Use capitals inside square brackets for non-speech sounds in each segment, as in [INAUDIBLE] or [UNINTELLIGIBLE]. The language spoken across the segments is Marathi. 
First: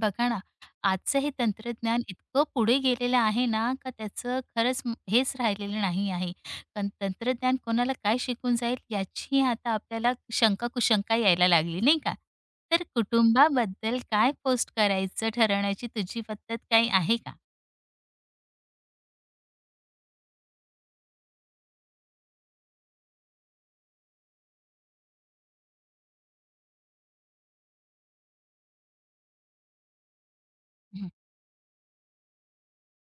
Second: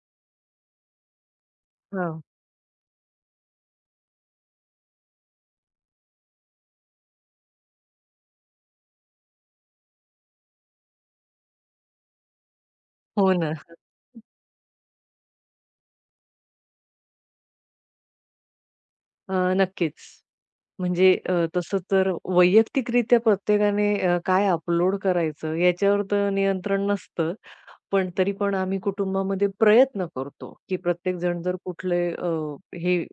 बघा ना, आजचं हे तंत्रज्ञान हां, इतकं पुढे गेलेलं आहे ना, का त्याचं खरंच हेच राहिलेलं नाही आहे. पण तंत्रज्ञान कोणाला काय शिकून जाईल याची आता आपल्याला शंका-कुशंका यायला लागली, नाही का? तर हो ना. कुटुंबाबद्दल काय पोस्ट करायचं ठरवण्याची तुझी पद्धत काही आहे का? अ, नक्कीच. म्हणजे तसं तर वैयक्तिकरित्या प्रत्येकाने काय अपलोड करायचं याच्यावर तर नियंत्रण नसतं. पण तरी पण आम्ही कुटुंबामध्ये प्रयत्न करतो, की हं. प्रत्येक जण जर कुठले हे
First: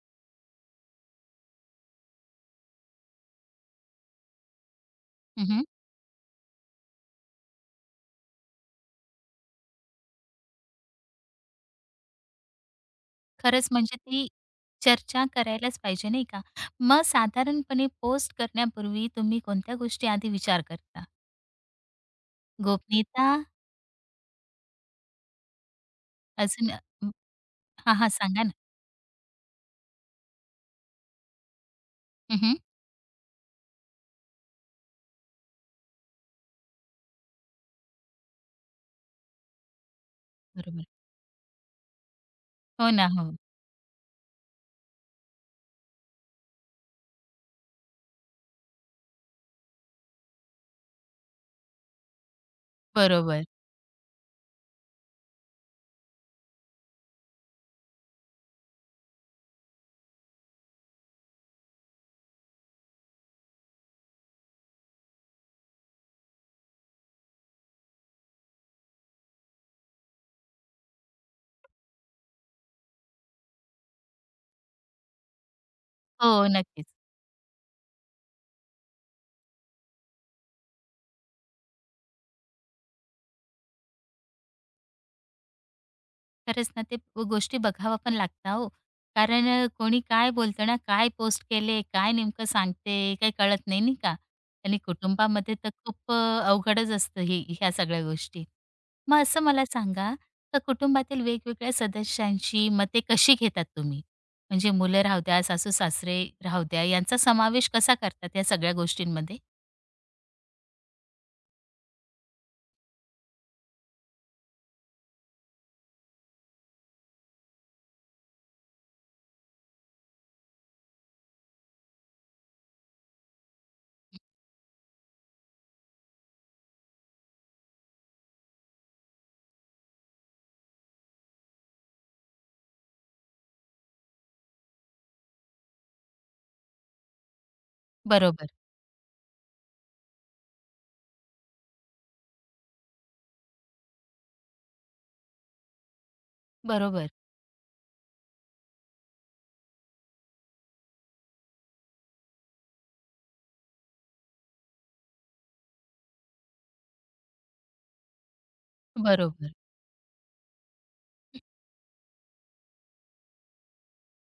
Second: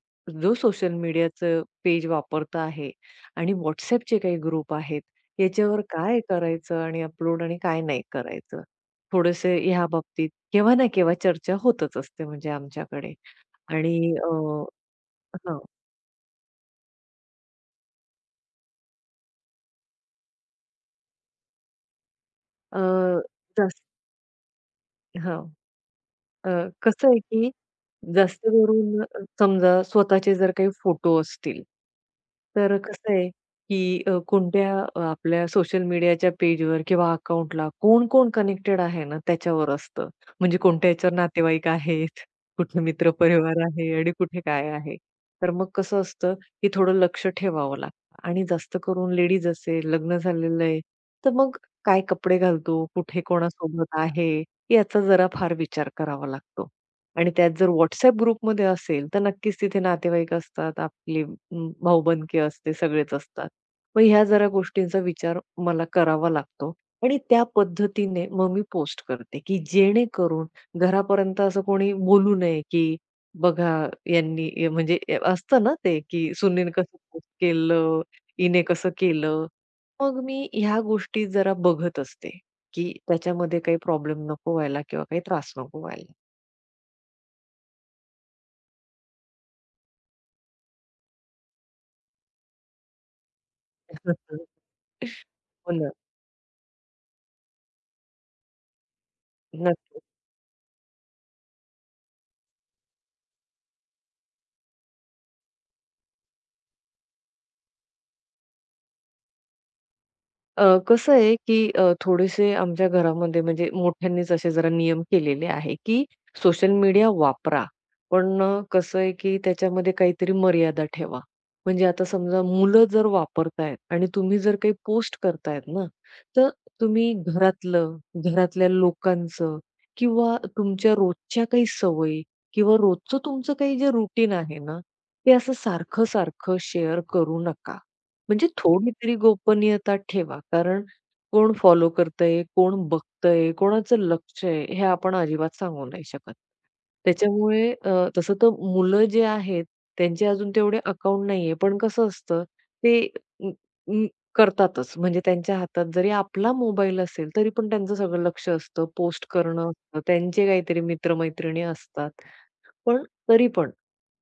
जो सोशल मीडियाचं पेज वापरत आहे आणि WhatsAppचे काही ग्रुप आहेत, हं, याच्यावर काय करायचं आणि अपलोड आणि काय नाही करायचं. थोडेसे ह्या बाबतीत केव्हा ना केव्हा चर्चा होतच असते म्हणजे आमच्याकडे खरंच म्हणजे आणि ती चर्चा हां. करायलाच पाहिजे, नाही का? मग साधारणपणे पोस्ट करण्यापूर्वी तुम्ही कोणत्या गोष्टी आधी विचार करता? अ, गोपनीयता? जास्त हां. अ, अजून अ, कसं आहे, की हां, जास्त सांगा ना. करून समजा स्वतःचे जर काही फोटो असतील, हं, तर कसं आहे, की कोणत्या आपल्या सोशल मीडियाच्या पेजवर किंवा अकाउंटला कोण-कोण कनेक्टेड आहे ना, त्याच्यावर असतं. म्हणजे बरोबर. कोणत्या ह्याच्यावर नातेवाईक आहेत, कुठे हो ना, हो. मित्रपरिवार आहे आणि कुठे काय आहे. तर मग कसं असतं, की थोडं लक्ष ठेवावं लागतं. आणि जास्त करून लेडीज असेल, लग्न झालेलं आहे, तर मग काय कपडे घालतो, कुठे बरोबर. कोणासोबत आहे याचा जरा फार विचार करावा लागतो. आणि त्यात जर WhatsApp ग्रुपमध्ये असेल, तर नक्कीच तिथे नातेवाईक असतात, आपले भाऊ-बंधकी असते, सगळेच असतात. मग ह्या जरा गोष्टींचा विचार मला करावा लागतो आणि त्या पद्धतीने मग मी पोस्ट करते, की जेणेकरून घरापर्यंत असं कोणी बोलू नये, की बघा यांनी म्हणजे असतं ना ते, की हो, सुनेनं नक्कीच. कसं पोस्ट केलं, हिने कसं केलं. मग मी ह्या गोष्टी जरा बघत असते, की त्याच्यामध्ये काही प्रॉब्लेम नको व्हायला किंवा काही त्रास नको व्हायला. खरंच ना, ते गोष्टी बघावं पण लागतं हो. कारण कोणी काय बोलतं ना, काय पोस्ट केले, काय नेमकं सांगते, काही कळत नाही, नाही का? [LAUGHS] आणि कुटुंबामध्ये तर हो ना. खूप अवघडच असतं हे ह्या सगळ्या गोष्टी. मग असं मला नक्की. सांगा, तर कुटुंबातील वेगवेगळ्या सदस्यांची मते कशी घेतात तुम्ही? म्हणजे मुलं राहू द्या, सासू-सासरे राहू द्या, यांचा समावेश कसा करतात या सगळ्या गोष्टींमध्ये? कसं आहे, की थोडेसे आमच्या घरामध्ये म्हणजे मोठ्यांनीच असे जरा नियम केलेले आहे, की सोशल मीडिया वापरा. पण कसं आहे, की त्याच्यामध्ये काहीतरी मर्यादा ठेवा. म्हणजे आता समजा मुलं जर वापरतायत आणि तुम्ही जर काही पोस्ट करतायत ना, तर तुम्ही घरातलं, घरातल्या लोकांचं किंवा तुमच्या रोजच्या काही सवयी किंवा रोजचं तुमचं काही जे रुटीन आहे ना, ते असं सारखं-सारखं शेअर करू नका. म्हणजे बरोबर, थोडी तरी गोपनीयता ठेवा. कारण कोण फॉलो करतंय, कोण बघतंय, कोणाचं लक्ष आहे, हे आपण अजिबात सांगू नाही शकत. बरोबर, त्याच्यामुळे तसं तर मुलं जे आहेत, त्यांचे अजून तेवढे अकाउंट नाहीये. पण कसं असतं ते अ, अ, करतातच. म्हणजे त्यांच्या हातात जरी आपला मोबाईल असेल, तरी पण त्यांचं सगळं लक्ष असतं. पोस्ट बरोबर. करणं असतं. त्यांचे काहीतरी मित्र असतात. पण तरी पण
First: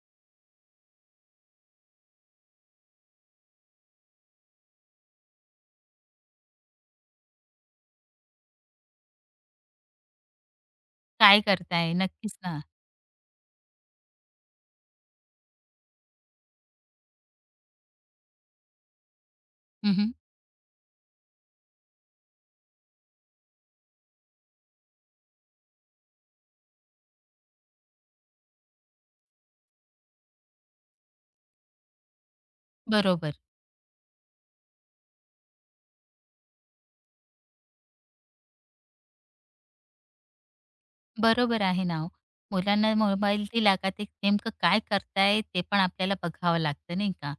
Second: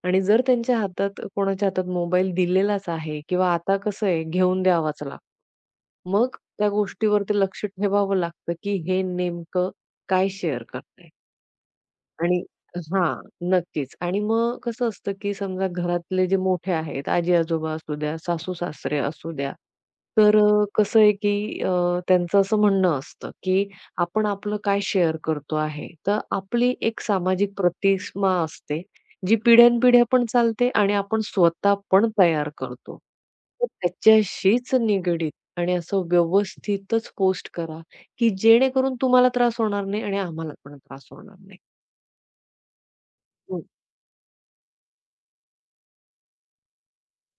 आणि जर त्यांच्या हातात कोणाच्या हातात मोबाईल दिलेलाच आहे किंवा आता कसं आहे घेऊन द्यावाच लागतो. मग त्या गोष्टीवरती लक्ष ठेवावं लागतं, की हे नेमकं काय शेअर करताय. काय करताय? नक्कीच आणि ना. हां, नक्कीच. आणि मग कसं असतं, की समजा घरातले जे मोठे आहेत, आजी-आजोबा असू द्या, सासू-सासरे असू द्या, हं, तर कसं आहे, की त्यांचं असं म्हणणं असतं, की आपण आपलं काय शेअर करतो आहे. तर आपली एक सामाजिक प्रतिमा असते, जी पिढ्यानपिढ्या पण चालते आणि आपण स्वतः पण तयार करतो. बरोबर. तर त्याच्याशीच निगडीत आणि असं व्यवस्थितच पोस्ट करा, की जेणेकरून तुम्हाला त्रास होणार नाही आणि आम्हाला पण त्रास होणार नाही. बरोबर आहे ना हो. मुलांना मोबाईल दिला का ते नेमकं काय करताय ते पण आपल्याला बघावं लागतं नाही का?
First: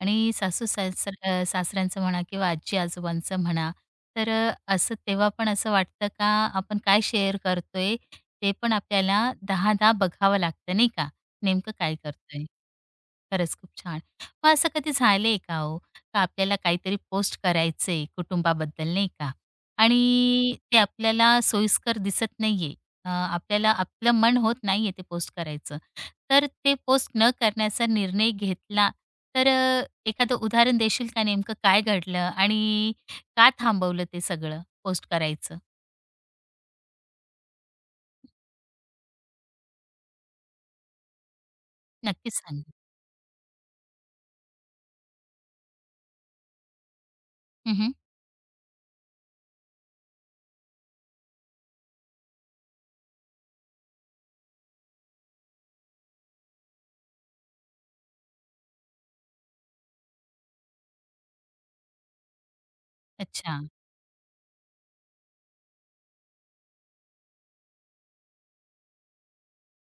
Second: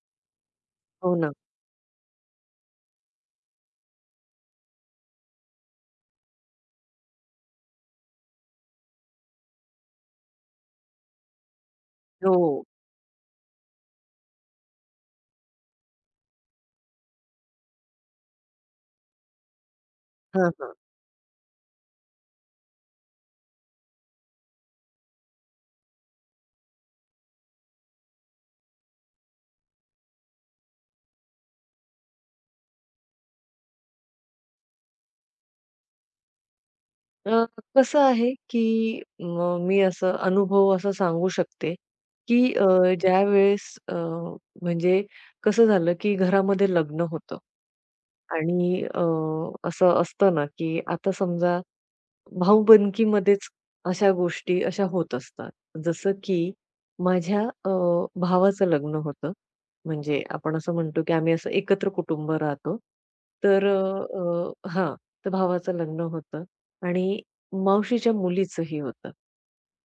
आणि सासू हो ना. सासऱ्यांचं म्हणा किंवा आजी-आजोबांचं म्हणा, तर असं तेव्हा पण असं वाटतं का आपण काय शेअर करतोय ते पण आपल्याला 10-10 बघावं लागतं नाही का? नेमकं काय करतोय? हो. खरंच खूप छान. मग असं कधी झालंय का हो, का आपल्याला काहीतरी पोस्ट करायचंय कुटुंबाबद्दल नाही का? हां, आणि हां. ते आपल्याला सोयीस्कर दिसत नाहीये. आपल्याला आपलं मन होत नाहीये ते पोस्ट करायचं. तर ते पोस्ट न करण्याचा निर्णय घेतला, तर एखादं उदाहरण देशील का नेमकं काय घडलं आणि का थांबवलं ते सगळं पोस्ट करायचं? अ, कसं आहे, की मग मी असं अनुभव असा सांगू शकते, नक्कीच की सांग. ज्यावेळेस म्हणजे कसं झालं, की घरामध्ये लग्न होतं हं, आणि असं असतं ना, की आता समजा भाऊबंदकीमध्येच अशा गोष्टी अशा होत असतात. जसं की माझ्या भावाचं लग्न होतं. म्हणजे आपण असं म्हणतो की आम्ही असं एकत्र कुटुंब राहतो. अच्छा. तर अ, अ, हां, तर भावाचं लग्न होतं आणि मावशीच्या मुलीचंही होतं.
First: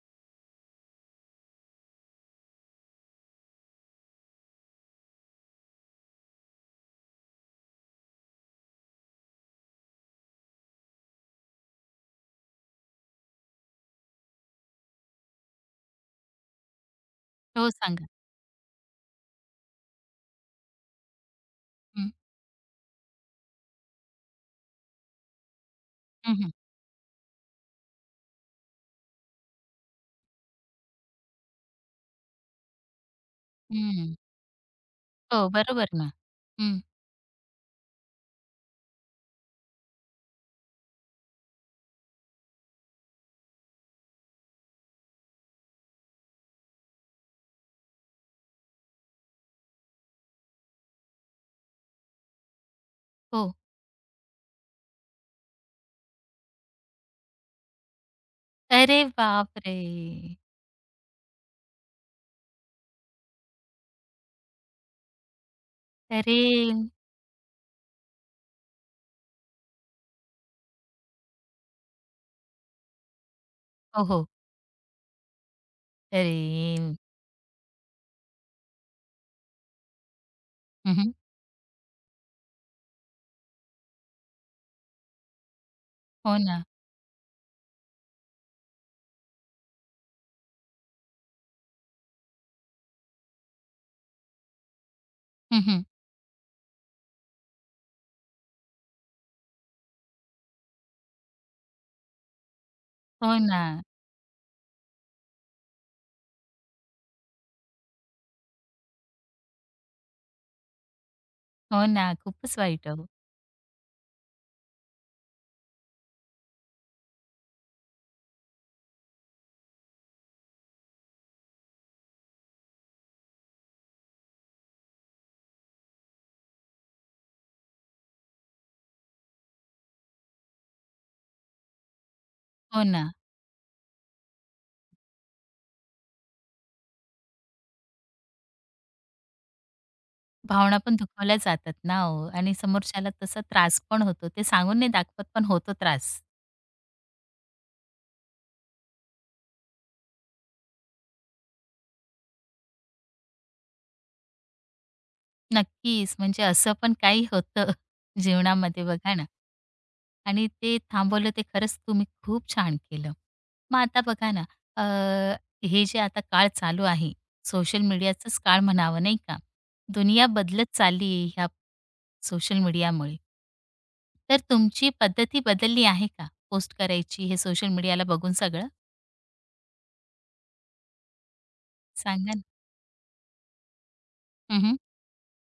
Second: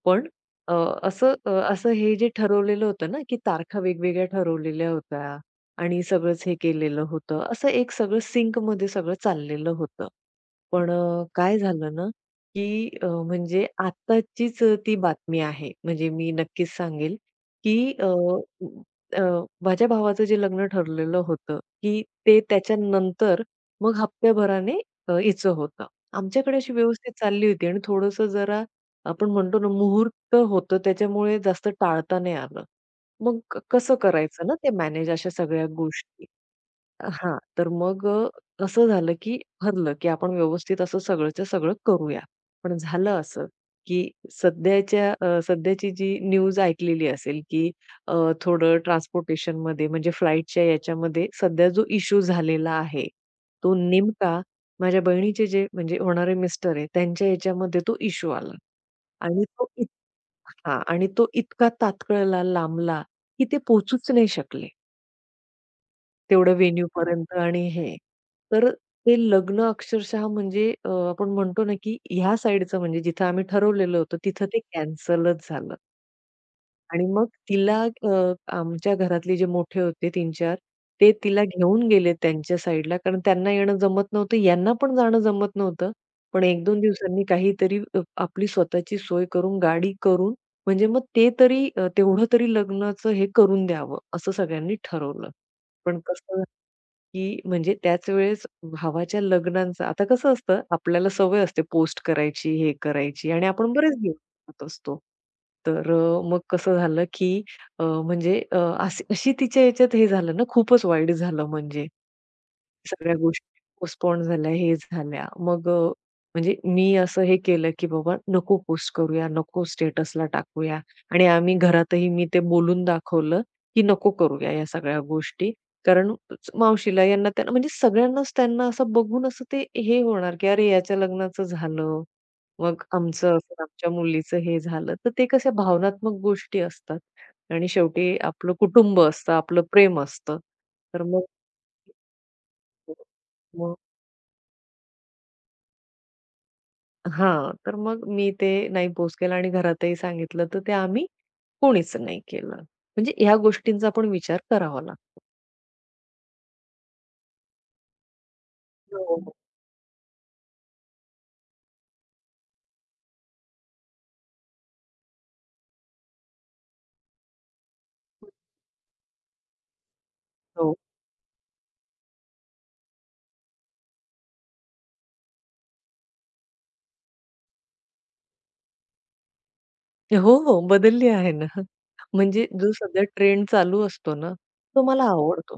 पण अ, असं हे जे ठरवलेलं होतं ना, की तारखा वेगवेगळ्या ठरवलेल्या होत्या आणि सगळंच हे केलेलं होतं. असं एक सगळं सिंकमध्ये सगळं चाललेलं होतं. पण काय झालं ना की म्हणजे आत्ताचीच ती बातमी आहे. म्हणजे मी नक्कीच सांगेल, हो, की सांगा. अ, अ, माझ्या भावाचं जे लग्न ठरलेलं होतं, की हं, ते त्याच्यानंतर मग हप्त्याभराने हिचं होतं. हं, हं. आमच्याकडे अशी व्यवस्थित चालली होती आणि थोडंसं जरा आपण म्हणतो ना, मुहूर्त होतं त्याच्यामुळे जास्त टाळता नाही आलं. मग कसं करायचं ना ते मॅनेज अशा हो, सगळ्या बरोबर ना. गोष्टी? हं. हां, तर मग असं झालं, की ठरलं, की आपण व्यवस्थित असं सगळंच्या सगळं करूया. पण झालं असं, की सध्याची जी न्यूज ऐकलेली असेल, की अ, थोडं ट्रान्सपोर्टेशनमध्ये म्हणजे फ्लाइटच्या याच्यामध्ये सध्या जो इश्यू झालेला आहे, हो. तो नेमका माझ्या बहिणीचे जे म्हणजे होणारे मिस्टर आहे, त्यांच्या याच्यामध्ये तो इश्यू आला. अरे आणि तो बापरे! इत हां. आणि तो इतका तात्कळला, लांबला, की ते पोहोचूच नाही शकले. अरे! तेवढं व्हेन्यूपर्यंत आणि हे. तर ते लग्न अक्षरशः म्हणजे आपण म्हणतो ना, की ह्या साइडचं म्हणजे जिथं आम्ही ठरवलेलं हो, होतं, हो. तिथं ते कॅन्सलच झालं. अरे! आणि मग तिला आमच्या घरातले जे मोठे होते 3-4 ते हं, तिला घेऊन गेले त्यांच्या साइडला, कारण त्यांना येणं जमत नव्हतं, यांना पण जाणं जमत नव्हतं. हो पण ना. 1-2 दिवसांनी काहीतरी आपली स्वतःची सोय करून, गाडी करून म्हणजे मग ते तरी तेवढं तरी लग्नाचं हे करून द्यावं, असं सगळ्यांनी ठरवलं. हं, पण कसं की म्हणजे त्याच वेळेस भावाच्या लग्नांचं आता कसं असतं, आपल्याला सवय असते पोस्ट करायची, हे करायची हो आणि ना. आपण बरेच दिवस करत असतो. तर मग कसं झालं, की म्हणजे अशी अशी तिच्या याच्यात हे झालं ना, खूपच वाईट झालं हो म्हणजे. ना. खूपच वाईट हो. सगळ्या गोष्टी पोस्टपोन झाल्या, हे झाल्या. मग म्हणजे मी असं हे केलं, की बाबा नको पोस्ट करूया, नको स्टेटसला टाकूया आणि आम्ही घरातही मी ते बोलून दाखवलं, की नको करूया या सगळ्या गोष्टी. कारण मावशीला, यांना, त्यांना म्हणजे सगळ्यांनाच त्यांना असं बघून असं ते हे होणार, की अरे याच्या लग्नाचं झालं, मग हो ना. आमचं असं, आमच्या मुलीचं हे झालं. तर ते कशा भावनात्मक गोष्टी असतात आणि शेवटी आपलं कुटुंब असतं, आपलं प्रेम असतं. भावना पण तर मग दुखावल्या जातात ना हो, आणि समोरच्याला तसा मग त्रास पण होतो. ते सांगून नाही दाखवत पण होतो त्रास. हां, तर मग मी ते नाही पोस्ट केलं आणि घरातही सांगितलं, तर ते आम्ही कोणीच नाही केलं. म्हणजे ह्या गोष्टींचा पण विचार करावा हो, लागतो. नक्कीच, म्हणजे असं पण काही होतं [LAUGHS] जीवनामध्ये बघा ना हो. आणि ते थांबवलं ते खरंच तुम्ही खूप छान केलं. मग आता बघा ना अ, हे जे आता काळ चालू आहे, सोशल मीडियाचाच काळ म्हणावं नाही का? दुनिया बदलत हो. चालली आहे ह्या सोशल मीडियामुळे. तर तुमची पद्धती बदलली आहे का पोस्ट करायची हे सोशल मीडियाला बघून सगळं? हो, हो. बदलली आहे ना. सांगा ना. म्हणजे जो सध्या ट्रेंड चालू असतो ना, हं, तो मला आवडतो.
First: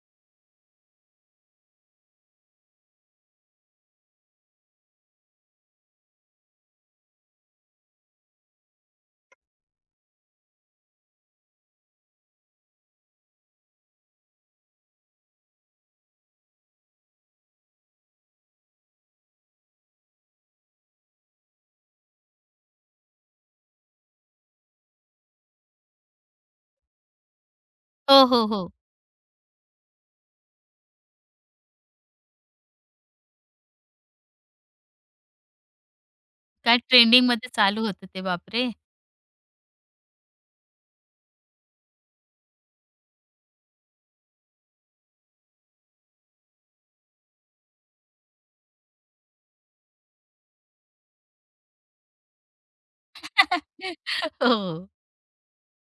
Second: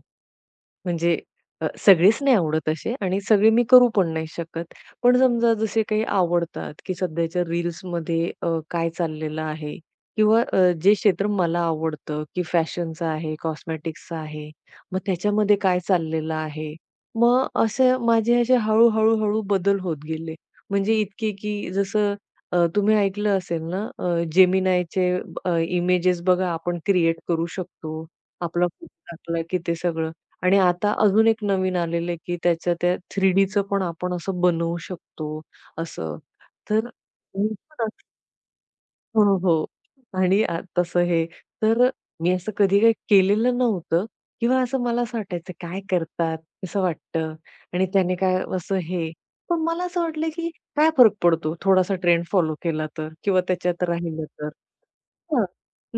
म्हणजे सगळेच नाही आवडत असे आणि सगळे मी करू पण नाही शकत. पण समजा जसे काही आवडतात, की सध्याच्या रील्समध्ये काय चाललेलं आहे किंवा जे क्षेत्र मला आवडतं, की फॅशनचं आहे, कॉस्मेटिक्सचं आहे, मग त्याच्यामध्ये काय चाललेलं आहे. मग असे माझे असे हळू बदल होत गेले. म्हणजे इतके की जसं तुम्ही ऐकलं असेल ना इमेजेस बघा आपण क्रिएट करू शकतो. हो, हो, आपला हो. फोटो टाकला की ते सगळं आणि आता अजून एक नवीन आलेलं आहे, की त्याच्या त्या 3Dचं पण आपण असं बनवू शकतो, असं. काय तर मी ट्रेंडिंगमध्ये पण चालू होतं असं ते, बापरे! हो, हो. आणि आ तसं हे तर मी असं कधी काही केलेलं नव्हतं किंवा असं मला असं वाटायचं, "काय करतात? कसं वाटतं?" आणि त्याने काय असं हे. पण मला असं वाटलं, की काय फरक पडतो थोडासा ट्रेंड फॉलो केला तर किंवा त्याच्यात राहिलं [LAUGHS] हो. हां.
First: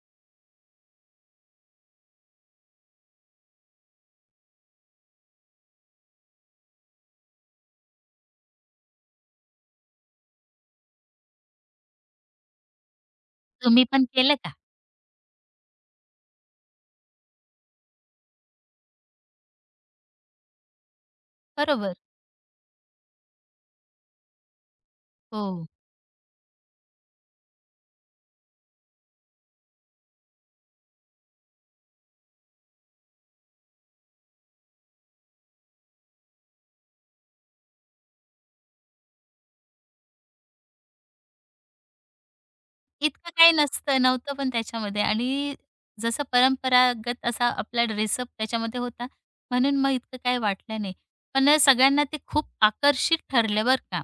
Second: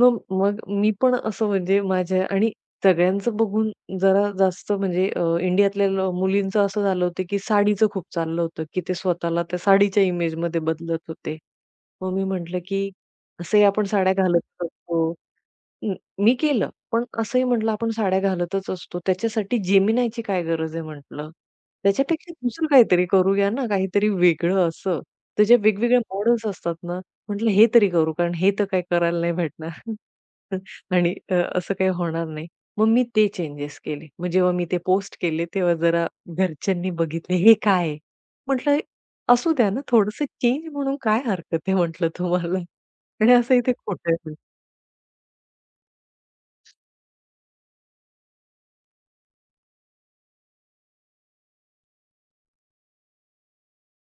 मग मग मी पण असं म्हणजे माझ्या आणि सगळ्यांचं बघून जरा जास्त म्हणजे इंडियातल्या मुलींचं असं झालं होतं, की साडीचं खूप चाललं होतं, की ते स्वतःला त्या साडीच्या इमेजमध्ये बदलत होते. मग मी म्हटलं, की असंही तुम्ही आपण पण साड्या केलं घालत का? असतो. हं, मी केलं. पण असंही म्हटलं आपण साड्या घालतच असतो. त्याच्यासाठी जेमिनायची काय गरज आहे म्हटलं. बरोबर. त्याच्यापेक्षा दुसरं काहीतरी करूया ना, काहीतरी वेगळं असं. तर जे हो. वेगवेगळे मॉडेल्स असतात ना, म्हटलं हे तरी करू कारण हे तर काही करायला नाही भेटणार. [LAUGHS] आणि असं काही होणार नाही. मग मी ते चेंजेस केले. मग जेव्हा मी ते पोस्ट केले तेव्हा जरा घरच्यांनी बघितले, "हे काय आहे?" म्हटलं, "असू द्या ना, थोडंसं चेंज म्हणून काय हरकत आहे म्हटलं तुम्हाला." इतकं आणि काही असंही ते नसतं खोटं आहे नव्हतं म्हटलं. पण त्याच्यामध्ये आणि जसं परंपरागत असा आपला ड्रेसअप त्याच्यामध्ये होता, म्हणून मग इतकं काही वाटलं नाही. पण सगळ्यांना ते खूप आकर्षित ठरलं बरं का.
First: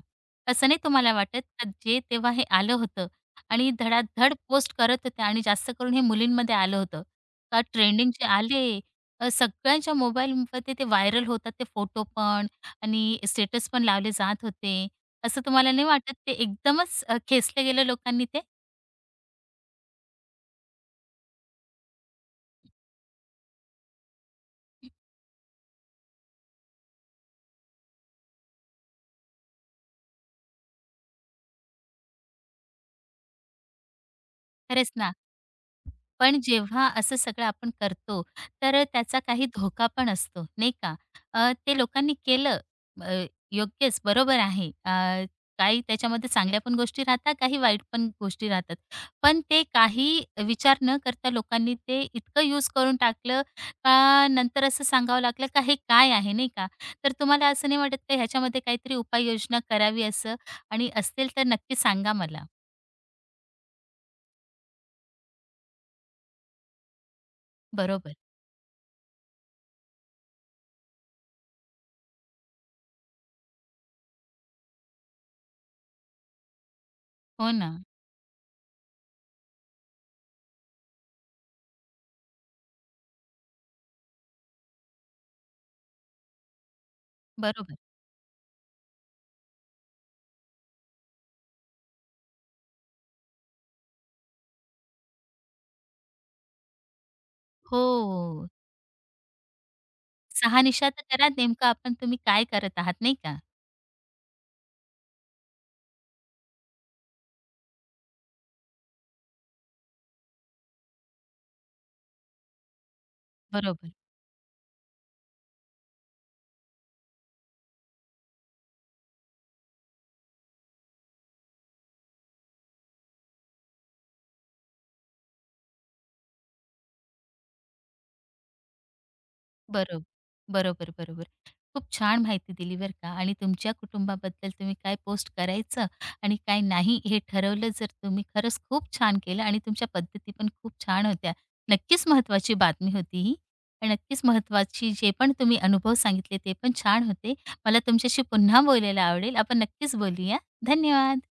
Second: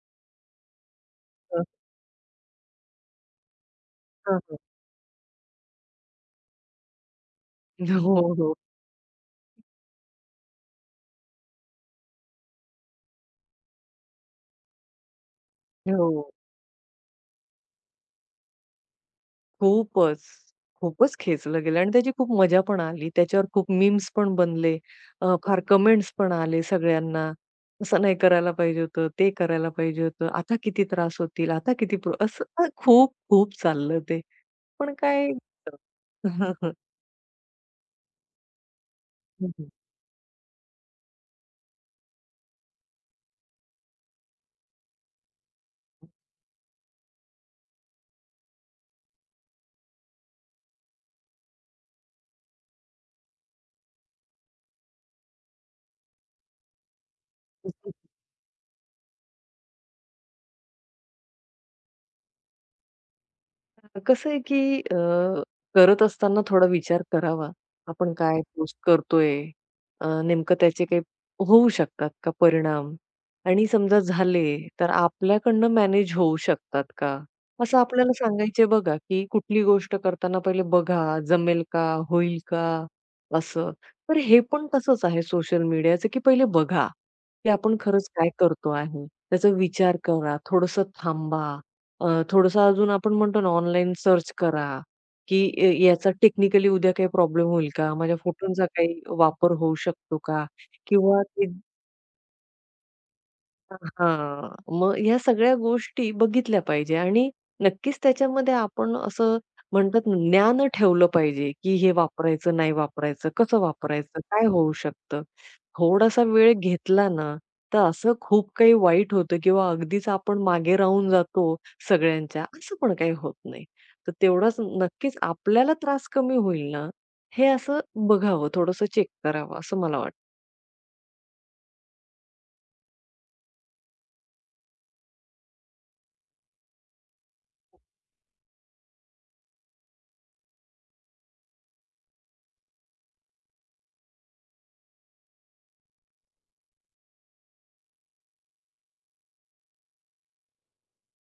असं नाही तुम्हाला वाटत का जे तेव्हा हे आलं होतं आणि धडाधड पोस्ट करत होते आणि जास्त करून हे मुलींमध्ये आलं होतं. का ट्रेंडिंग हो, जे हो. आले सगळ्यांच्या मोबाईलमध्ये ते व्हायरल होतात ते फोटो पण आणि स्टेटस पण लावले जात होते. असं तुम्हाला नाही वाटत हो. ते एकदमच खेचलं गेलं लोकांनी ते? खूपच, खूपच खेचलं गेलं आणि त्याची खूप मजा पण आली. त्याच्यावर खूप मीम्स पण बनले. फार कमेंट्स पण आले सगळ्यांना. असं नाही करायला पाहिजे होतं, ते करायला पाहिजे होतं. आता किती त्रास होतील, आता किती प्रो असं खूप खूप चाललं ते. खरंच पण ना. काय [UNINTELLIGIBLE] पण जेव्हा असं सगळं आपण करतो, तर त्याचा काही हं, धोका पण असतो, नाही का? ते लोकांनी केलं अ, योग्यच, बरोबर आहे. काही त्याच्यामध्ये चांगल्या पण गोष्टी राहतात, काही वाईट पण गोष्टी राहतात. पण ते काही विचार न करता लोकांनी ते इतकं यूज करून टाकलं का नंतर असं सांगावं लागलं का हे काय आहे, नाही का? तर तुम्हाला असं नाही हं. वाटत का ह्याच्यामध्ये काहीतरी उपाययोजना करावी असं? आणि असतील तर नक्की सांगा मला. कसं आहे, की करत असताना थोडा विचार करावा. आपण बरोबर. काय पोस्ट करतोय? नेमकं त्याचे काही होऊ शकतात का परिणाम? आणि समजा झाले, तर आपल्याकडनं मॅनेज होऊ शकतात का? हो ना. असं आपल्याला सांगायचे बघा, की कुठली गोष्ट करताना पहिले बघा, जमेल का? होईल का? असं. तर हे पण तसंच आहे सोशल मीडियाचं, की पहिले बघा, की आपण बरोबर. खरंच काय करतो आहे? त्याचा विचार करा, थोडंसं थांबा. थोडंसं अजून आपण म्हणतो ना, ऑनलाईन सर्च करा, की याचा टेक्निकली उद्या काही प्रॉब्लेम होईल का? माझ्या हो. फोटोंचा काही वापर होऊ शकतो का? शहानिशा तर किंवा करा ते नेमकं आपण तुम्ही काय करत आहात, नाही का? हां, मग ह्या सगळ्या गोष्टी बघितल्या पाहिजे आणि नक्कीच त्याच्यामध्ये आपण असं म्हणतात ना, ज्ञान ठेवलं पाहिजे, की हे वापरायचं, नाही वापरायचं, कसं बरोबर, वापरायचं, काय होऊ शकतं. थोडासा वेळ घेतला ना, तर असं खूप काही वाईट होतं किंवा अगदीच आपण मागे राहून जातो सगळ्यांच्या, असं पण काही होत नाही. तर तेवढाच नक्कीच आपल्याला त्रास कमी होईल ना, हे असं बघावं, थोडंसं चेक करावं असं मला बरोबर. वाटतं. बरोबर, बरोबर. खूप छान माहिती दिली बरं का आणि तुमच्या कुटुंबाबद्दल तुम्ही काय पोस्ट करायचं आणि काय नाही हे ठरवलं जर तुम्ही खरंच खूप छान केलं आणि तुमच्या पद्धती पण खूप छान होत्या. नक्कीच महत्त्वाची बातमी होती ही. आणि नक्कीच महत्त्वाची जे पण तुम्ही अनुभव सांगितले ते पण छान होते. मला तुमच्याशी पुन्हा बोलायला आवडेल. आपण नक्कीच बोलूया. धन्यवाद.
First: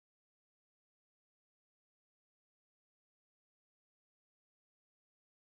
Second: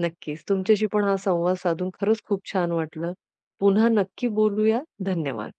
नक्कीच. तुमच्याशी पण हा संवाद साधून खरंच खूप छान वाटलं. पुन्हा नक्की बोलूया. धन्यवाद.